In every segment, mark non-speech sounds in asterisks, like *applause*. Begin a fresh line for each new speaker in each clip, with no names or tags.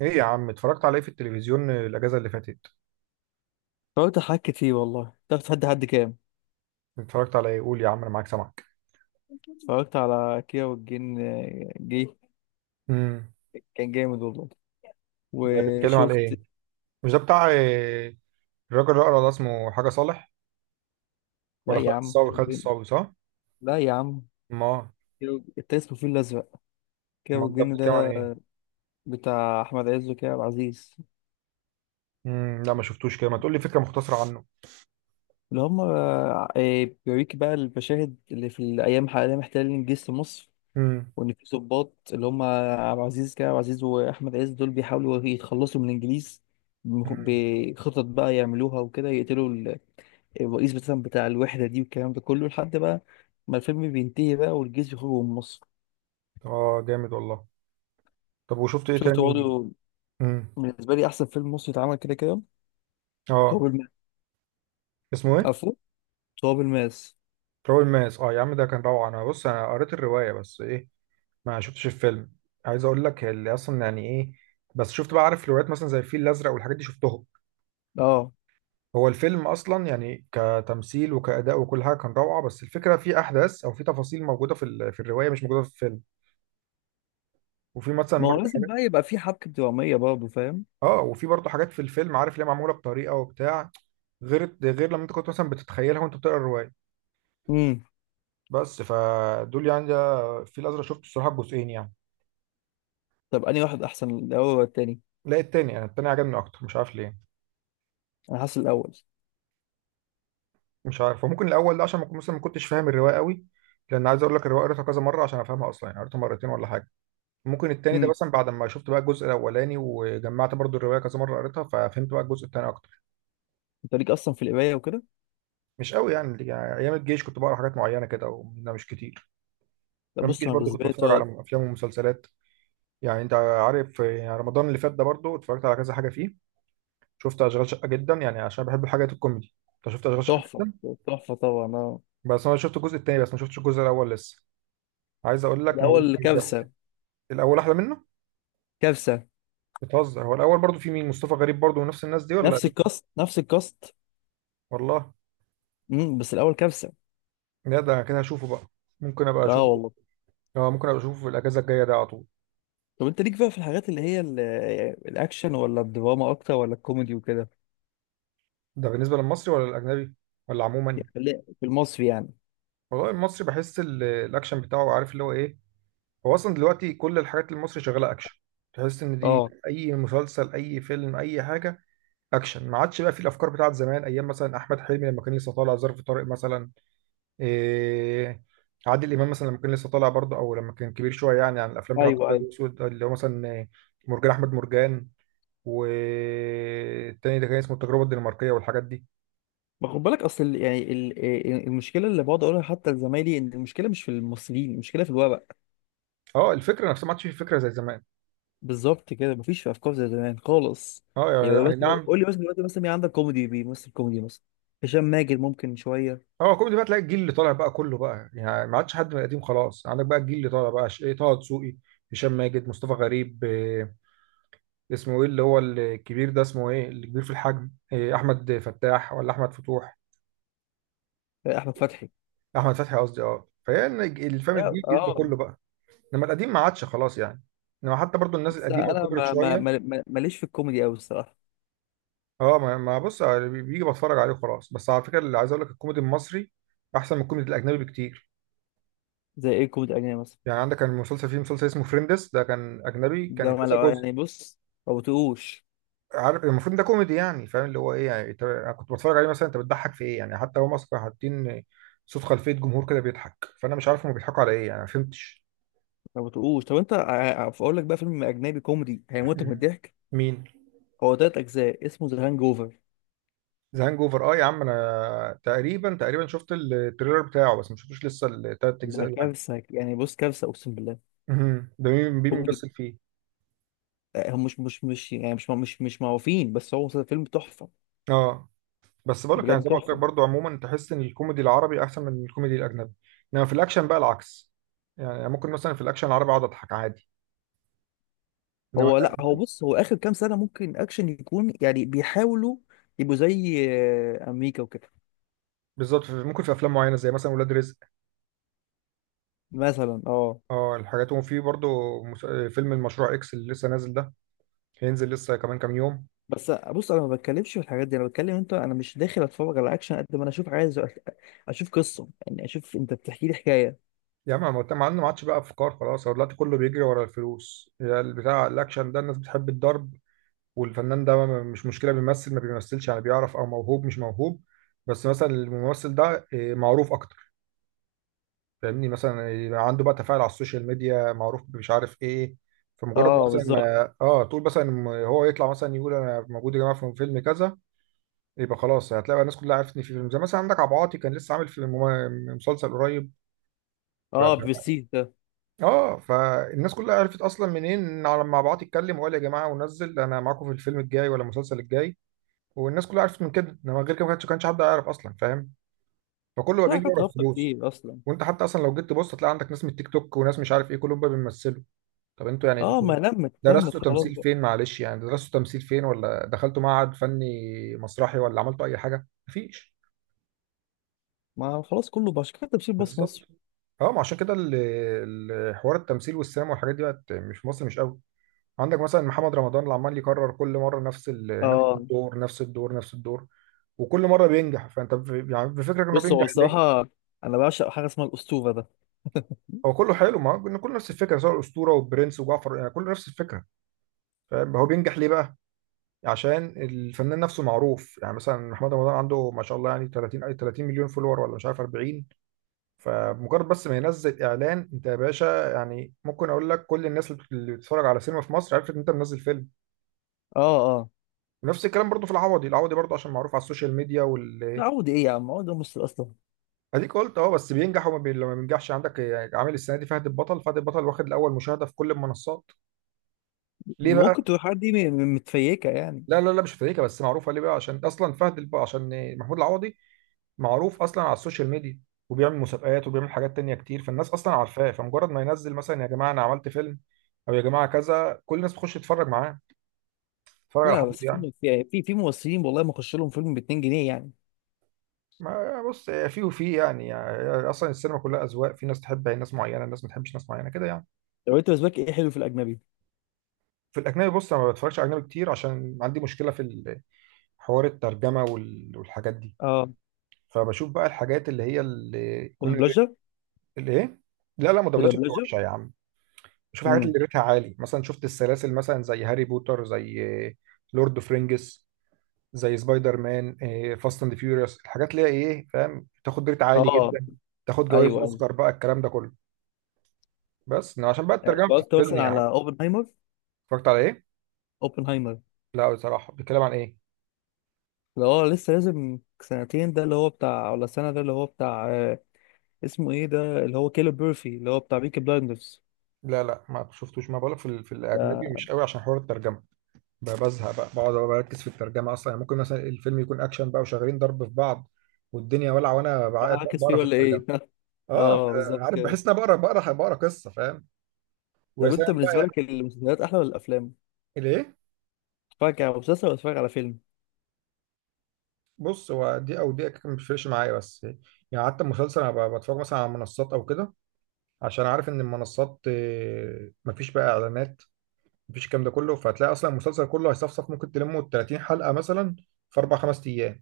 ايه يا عم؟ اتفرجت على ايه في التلفزيون الاجازه اللي فاتت؟
اتفرجت على حاجات كتير والله. تعرف تحدي حد كام؟
اتفرجت على ايه؟ قول يا عم انا معاك سامعك.
اتفرجت على كيرة والجن جه.
امم.
كان جامد والله.
ده بيتكلم على ايه؟
وشفت.
مش ده بتاع الراجل اللي اقرا ده، اسمه حاجه صالح؟
لا
ولا
يا
خالد
عم،
الصاوي،
كيرة
خالد
والجن.
الصاوي، صح؟
لا يا عم،
ما،
انت اسمه الفيل الأزرق. كيرة
ما ده
والجن
بيتكلم عن
ده
ايه؟
بتاع أحمد عز وكريم عبد العزيز.
امم، لا ما شفتوش، كده ما تقول لي فكره مختصره عنه.
اللي هم بيوريك بقى المشاهد اللي في الأيام حاليا محتلين جيش مصر،
امم.
وإن في ضباط اللي هم عبد العزيز كريم عبد العزيز وأحمد عز، دول بيحاولوا يتخلصوا من الإنجليز.
امم.
بخطط بقى يعملوها وكده، يقتلوا الرئيس مثلا بتاع الوحدة دي والكلام ده كله، لحد بقى ما الفيلم بينتهي بقى والجيش يخرج من مصر.
اه، جامد والله. طب وشفت ايه
شفت
تاني؟
برضه
امم.
بالنسبة لي أحسن فيلم مصري اتعمل كده كده:
اه.
تراب الماس.
اسمه ايه؟
عفوا، تراب الماس.
تراب الماس، اه يا عم، ده كان روعه. انا بص، انا قريت الروايه بس ايه، ما شفتش الفيلم. عايز اقول لك، اللي اصلا يعني ايه، بس شفت بقى، عارف روايات مثلا زي الفيل الازرق والحاجات دي شفتهم.
اه،
هو الفيلم اصلا يعني كتمثيل وكاداء وكل حاجه كان روعه، بس الفكره في احداث او في تفاصيل موجوده في في الروايه مش موجوده في الفيلم. وفي مثلا
ما هو
برضه
لازم
حاجات.
بقى يبقى في حبكة درامية برضه، فاهم.
اه، وفي برضه حاجات في الفيلم، عارف ليه معموله بطريقه وبتاع، غير لما انت كنت مثلا بتتخيلها وانت بتقرا الروايه.
امم.
بس فدول يعني. ده الفيل الازرق شفته الصراحه جزئين يعني.
طب أنهي واحد أحسن، الأول ولا التاني؟
لا التاني، يعني التاني عجبني اكتر، مش عارف ليه.
أنا حاسس الأول.
مش عارف، وممكن الاول ده عشان ما كنت- مثلا ما كنتش فاهم الروايه قوي. لان عايز اقول لك الروايه قريتها كذا مره عشان افهمها اصلا، يعني قريتها مرتين ولا حاجه. ممكن التاني ده
امم.
مثلا بعد ما شفت بقى الجزء الاولاني وجمعت برضو الروايه كذا مره قريتها، ففهمت بقى الجزء التاني اكتر.
أنت ليك أصلا في القراية وكده؟
مش قوي يعني ايام الجيش كنت بقرا حاجات معينه كده، ومنها مش كتير.
لا
ايام
بص
الجيش
أنا
برضو
بالنسبة
كنت
لي
بتفرج على افلام ومسلسلات. يعني انت عارف يعني رمضان اللي فات ده برضو اتفرجت على كذا حاجه فيه. شفت اشغال شقه جدا، يعني عشان بحب الحاجات الكوميدي. انت شفت اشغال شقه
تحفة.
جدا؟
تحفة طبعا، اه.
بس انا شفت الجزء التاني، بس ما شفتش الجزء الاول لسه. عايز اقول لك موت.
الأول كارثة.
الاول احلى منه.
كارثة.
بتهزر؟ هو الاول برضو في مين؟ مصطفى غريب برضو ونفس الناس دي ولا؟
نفس الكاست نفس الكاست.
والله.
امم، بس الأول كارثة.
لا ده كده هشوفه بقى. ممكن ابقى
اه
اشوفه.
والله.
اه، ممكن ابقى اشوفه في الاجازه الجايه ده على طول.
طب انت ليك بقى في الحاجات اللي هي الاكشن، ولا الدراما اكتر، ولا الكوميدي وكده؟
ده بالنسبه للمصري ولا الاجنبي؟ ولا عموما؟
يعني في المصري يعني.
والله المصري، بحس الاكشن بتاعه، عارف اللي هو ايه. هو اصلا دلوقتي كل الحاجات المصري شغاله اكشن. تحس ان دي
اه،
اي مسلسل، اي فيلم، اي حاجه، اكشن. ما عادش بقى في الافكار بتاعت زمان، ايام مثلا احمد حلمي لما كان لسه طالع ظرف طارق مثلا. إيه، عادل امام مثلا لما كان لسه طالع برضه، او لما كان كبير شويه، يعني عن الافلام بتاعت
ايوه
الابيض
ايوه.
والاسود، اللي هو مثلا مرجان احمد مرجان، والتاني ده كان اسمه التجربه الدنماركيه، والحاجات دي.
ما خد بالك، اصل المشكله اللي بقعد اقولها حتى لزمايلي، ان المشكله مش في الممثلين، المشكله في الورق.
اه، الفكره نفسها ما عادش في فكره زي زمان.
بالظبط كده، مفيش في افكار زي زمان خالص.
اه.
يعني
يعني
بس،
أي نعم.
قول لي مثلا دلوقتي مثلا مين عندك كوميدي بيمثل كوميدي مثلا؟ هشام ماجد ممكن شويه.
اه، كوميدي بقى تلاقي الجيل اللي طالع بقى كله بقى، يعني ما عادش حد من القديم خلاص، عندك بقى الجيل اللي طالع بقى ايه، طه دسوقي، هشام ماجد، مصطفى غريب، إيه، اسمه ايه اللي هو الكبير ده، اسمه ايه الكبير في الحجم، إيه، احمد فتاح ولا احمد فتوح؟
احمد فتحي،
احمد فتحي قصدي. اه، فهي إن الفيلم
لا
الجديد ده
اه.
كله بقى. انما القديم ما عادش خلاص يعني. انما حتى برضو الناس
بس
القديمه
انا
وكبرت شويه.
ماليش في الكوميدي قوي الصراحه.
اه ما ما بص يعني بيجي بتفرج عليه وخلاص. بس على فكره، اللي عايز اقول لك، الكوميدي المصري احسن من الكوميدي الاجنبي بكتير.
زي ايه الكوميدي الاجنبي مثلا؟
يعني عندك كان مسلسل فيه، مسلسل اسمه فريندس، ده كان اجنبي، كان
ده ما
كذا
لو
جزء.
يعني بص، ما بتقوش.
عارف، المفروض ده كوميدي، يعني فاهم اللي هو ايه، يعني انت، أنا كنت بتفرج عليه مثلا، انت بتضحك في ايه؟ يعني حتى هم اصلا كانوا حاطين صوت خلفيه جمهور كده بيضحك، فانا مش عارف هم بيضحكوا على ايه يعني، ما فهمتش.
ما بتقوش. طب انت اقول لك بقى فيلم اجنبي كوميدي هيموتك من
*laughs*
الضحك.
مين؟
هو تلات اجزاء اسمه ذا هانج اوفر.
ذا هانج اوفر، اه يا عم، انا تقريبا تقريبا شفت التريلر بتاعه، بس ما شفتوش لسه التلات اجزاء
ده
يعني.
كارثه يعني، بص كارثه اقسم بالله.
مهم، ده مين، مين
كوميدي.
بيمثل فيه؟
هم مش مش مش يعني مش مش مش معروفين، بس هو فيلم تحفه.
اه، بس بقول لك يعني،
بجد
زي ما قلت لك
تحفه.
برضه، عموما تحس ان الكوميدي العربي احسن من الكوميدي الاجنبي. انما في الاكشن بقى العكس. يعني ممكن مثلا في الاكشن العربي اقعد اضحك عادي. انما،
هو لا، هو بص هو اخر كام سنه ممكن اكشن يكون، يعني بيحاولوا يبقوا زي امريكا وكده.
بالظبط، ممكن في افلام معينه زي مثلا ولاد رزق.
مثلا اه.
اه الحاجات، وفي برضه فيلم المشروع اكس اللي لسه نازل ده، هينزل لسه كمان كام يوم.
بس بص انا ما بتكلمش في الحاجات دي، انا بتكلم انت انا مش داخل اتفرج على اكشن قد ما انا اشوف، عايز اشوف قصه، يعني اشوف انت بتحكي لي حكايه.
يا عم ما مع انه ما عادش بقى افكار خلاص، هو دلوقتي كله بيجري ورا الفلوس. يا البتاع، الاكشن ده الناس بتحب الضرب، والفنان ده مش مشكله بيمثل ما بيمثلش، يعني بيعرف او موهوب مش موهوب، بس مثلا الممثل ده معروف اكتر. فاهمني، مثلا يبقى عنده بقى تفاعل على السوشيال ميديا، معروف مش عارف ايه، فمجرد
اه
مثلا
بالظبط.
ما تقول مثلا، هو يطلع مثلا يقول انا موجود يا جماعه في فيلم كذا، يبقى خلاص هتلاقي بقى الناس كلها عرفتني في فيلم. زي مثلا، عندك عبد العاطي، كان لسه عامل في مسلسل قريب.
اه بالسيت ده.
اه، فالناس كلها عرفت اصلا منين إن، على لما بعت اتكلم وقال يا جماعه ونزل انا معاكم في الفيلم الجاي ولا المسلسل الجاي، والناس كلها عرفت من كده. انما غير كده ما كانش حد يعرف اصلا فاهم، فكله بقى
في
بيجري
حاجات
ورا
هابطه
الفلوس.
كتير اصلا.
وانت حتى اصلا لو جيت تبص هتلاقي عندك ناس من التيك توك وناس مش عارف ايه كلهم بقى بيمثلوا. طب انتوا يعني،
اه،
انتوا
ما لمت لمت
درستوا
خلاص
تمثيل
بقى.
فين؟ معلش يعني درستوا تمثيل فين، ولا دخلتوا معهد فني مسرحي، ولا عملتوا اي حاجه؟ مفيش.
ما خلاص، كله بقى عشان كده تمثيل باص مصر.
بالظبط. اه، ما عشان كده حوار التمثيل والسينما والحاجات دي بقت مش في مصر، مش قوي. عندك مثلا محمد رمضان اللي عمال يكرر كل مره نفس نفس
اه
الدور، نفس الدور، نفس الدور. وكل مره بينجح، فانت يعني بفكرك انه
بص هو
بينجح ليه؟
الصراحه انا بعشق حاجه اسمها الاسطوره ده.
هو كله حلو، ما هو إن كله نفس الفكره، سواء الاسطوره والبرنس وجعفر، يعني كله نفس الفكره. فاهم؟ هو بينجح ليه بقى؟ عشان الفنان نفسه معروف. يعني مثلا محمد رمضان عنده ما شاء الله يعني 30، أي 30 مليون فولور، ولا مش عارف 40. فمجرد بس ما ينزل اعلان، انت يا باشا، يعني ممكن اقول لك كل الناس اللي بتتفرج على سينما في مصر عرفت ان انت منزل فيلم.
اه اه.
ونفس الكلام برضو في العوضي. العوضي برضو عشان معروف على السوشيال ميديا
لا
وال،
عودي ايه يا عم، عودي مصر اصلا.
اديك قلت اه، بس بينجح وما لما بينجحش عندك، يعني عامل السنه دي فهد البطل، فهد البطل واخد الاول مشاهده في كل المنصات. ليه بقى؟
ممكن تبقى الحاجات دي متفيكه يعني.
لا لا لا، مش فريكه، بس معروفه ليه بقى؟ عشان اصلا عشان محمود العوضي معروف اصلا على السوشيال ميديا، وبيعمل مسابقات وبيعمل حاجات تانية كتير، فالناس اصلا عارفاه. فمجرد ما ينزل مثلا، يا جماعه انا عملت فيلم، او يا جماعه كذا، كل الناس بتخش تتفرج معاه. تتفرج على
لا
حد
بس
يعني؟
فيلم في في في ممثلين والله ما اخش لهم فيلم ب 2 جنيه يعني.
ما بص، في وفي يعني, اصلا السينما كلها اذواق، في ناس تحب ناس معينه، ناس ما تحبش ناس معينه كده يعني.
لو انت بالنسبه لك ايه حلو في الاجنبي؟
في الاجنبي، بص انا ما بتفرجش على اجنبي كتير عشان عندي مشكله في حوار الترجمه والحاجات دي.
اه.
فبشوف بقى الحاجات اللي هي اللي يكون
مدبلجة.
اللي ايه. لا لا ما دبلجة بتبقى
مدبلجة.
وحشه يا عم. بشوف الحاجات
امم.
اللي ريتها عالي، مثلا شفت السلاسل مثلا زي هاري بوتر، زي لورد اوف رينجز، زي سبايدر مان، فاست اند فيوريوس، الحاجات اللي هي ايه، فاهم؟ تاخد ريت عالي
اه.
جدا، تاخد جوائز
ايوه ايوه.
اوسكار بقى، الكلام ده كله. بس إنما عشان بقى
يعني
الترجمه
اتفرجت
بتفصلني
مثلا
يا عم.
على اوبنهايمر؟
اتفرجت على ايه؟
اوبنهايمر.
لا بصراحه، بيتكلم عن ايه؟
اللي هو لسه لازم سنتين ده اللي هو بتاع، ولا سنة ده اللي هو بتاع اسمه ايه ده، اللي هو كيلو بيرفي اللي هو بتاع بيكي بلايندرز
لا لا، ما شفتوش، ما بقولك في، في الاجنبي
ده.
مش قوي عشان حوار الترجمه. بزهق بقى، بقعد أبقى بركز في الترجمه اصلا. يعني ممكن مثلا الفيلم يكون اكشن بقى وشغالين ضرب في بعض والدنيا ولع، وانا
انا عاكس فيه
بقرا في
ولا
الترجمه.
ايه؟ *laughs*
اه.
اه بالظبط
عارف،
كده.
بحس ان انا بقرا بقرا بقرا قصه، فاهم؟ ويا
طب
سلام
انت بالنسبة
بقى.
لك المسلسلات احلى ولا الافلام؟
ليه؟
تتفرج على مسلسل ولا تتفرج على فيلم؟
بص، هو دي او دي ما بتفرقش معايا، بس يعني حتى المسلسل انا بتفرج مثلا على منصات او كده، عشان عارف ان المنصات مفيش بقى اعلانات، مفيش الكلام ده كله. فهتلاقي اصلا المسلسل كله هيصفصف، ممكن تلمه 30 حلقه مثلا في اربع خمس ايام.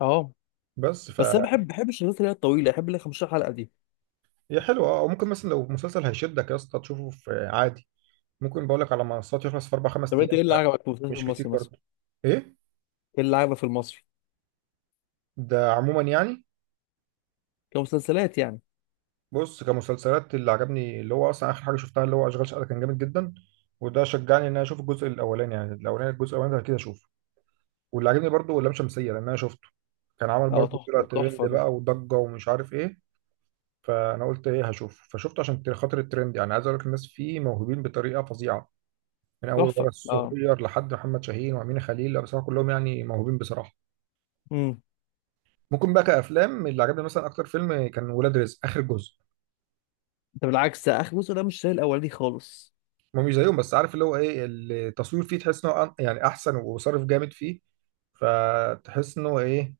اه،
بس ف،
بس انا بحب بحب الشغلات اللي هي الطويلة، بحب اللي هي 15 حلقة دي.
هي حلوه اه، وممكن مثلا لو مسلسل هيشدك يا اسطى تشوفه في عادي. ممكن بقول لك على منصات يخلص في اربع خمس
طب انت
ايام.
ايه اللي عجبك في المسلسل
مش كتير
المصري مثلا؟
برضه. ايه؟
ايه اللي عجبك في المصري؟
ده عموما يعني؟
كمسلسلات يعني.
بص كمسلسلات، اللي عجبني، اللي هو اصلا اخر حاجه شفتها، اللي هو اشغال شقه، كان جامد جدا، وده شجعني ان انا اشوف الجزء الاولاني. يعني الاولاني، الجزء الاولاني ده كده اشوفه. واللي عجبني برضه لام شمسيه، لان انا شفته، كان عمل
اه
برضه طلع
تحفة
ترند
تحفة ده.
بقى وضجه ومش عارف ايه. فانا قلت ايه، هشوف، فشفته عشان خاطر الترند. يعني عايز اقول لك الناس فيه موهوبين بطريقه فظيعه، من اول ولا
تحفة اه.
الصغير لحد محمد شاهين وامين خليل. لا بصراحه كلهم يعني موهوبين بصراحه.
امم.
ممكن بقى كافلام، اللي عجبني مثلا اكتر فيلم كان ولاد رزق اخر جزء.
ده بالعكس، ده اخر جزء ده مش زي الاولاني خالص.
ما مش زيهم، بس عارف اللي هو ايه، التصوير فيه تحس انه يعني احسن وصرف جامد فيه، فتحس انه ايه،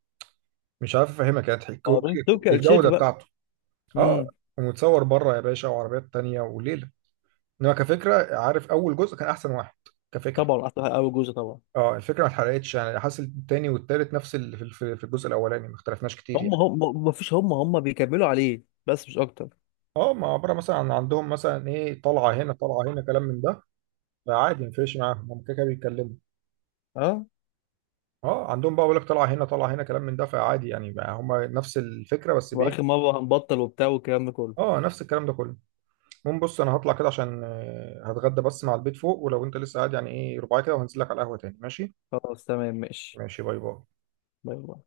مش عارف افهمك يعني
اه دول تركي آل الشيخ
الجوده
بقى.
بتاعته. اه،
امم.
ومتصور بره يا باشا، وعربيات تانية وليله. انما كفكره، عارف، اول جزء كان احسن واحد كفكره.
طبعا احلى اول جزء طبعا.
اه، الفكره ما اتحرقتش، يعني حاسس التاني والتالت نفس اللي في في الجزء الاولاني، ما اختلفناش كتير
هم
يعني.
هم، ما فيش، هم هم بيكملوا عليه بس مش اكتر.
اه، ما عبارة مثلا عن عندهم مثلا ايه، طلعة هنا، طلعة هنا، كلام من ده، فعادي مفيش معاهم، هم كده كده بيتكلموا.
اه،
اه عندهم بقى بيقول لك طلعة هنا، طلعة هنا، كلام من ده، فعادي يعني بقى، هم نفس الفكرة، بس
واخر
بايه.
مرة هنبطل وبتاع والكلام ده كله.
اه نفس الكلام ده كله. المهم بص، انا هطلع كده عشان هتغدى بس مع البيت فوق، ولو انت لسه قاعد يعني ايه ربع كده، وهنزل لك على القهوة تاني، ماشي؟
خلاص تمام ماشي.
ماشي، باي باي.
باي باي.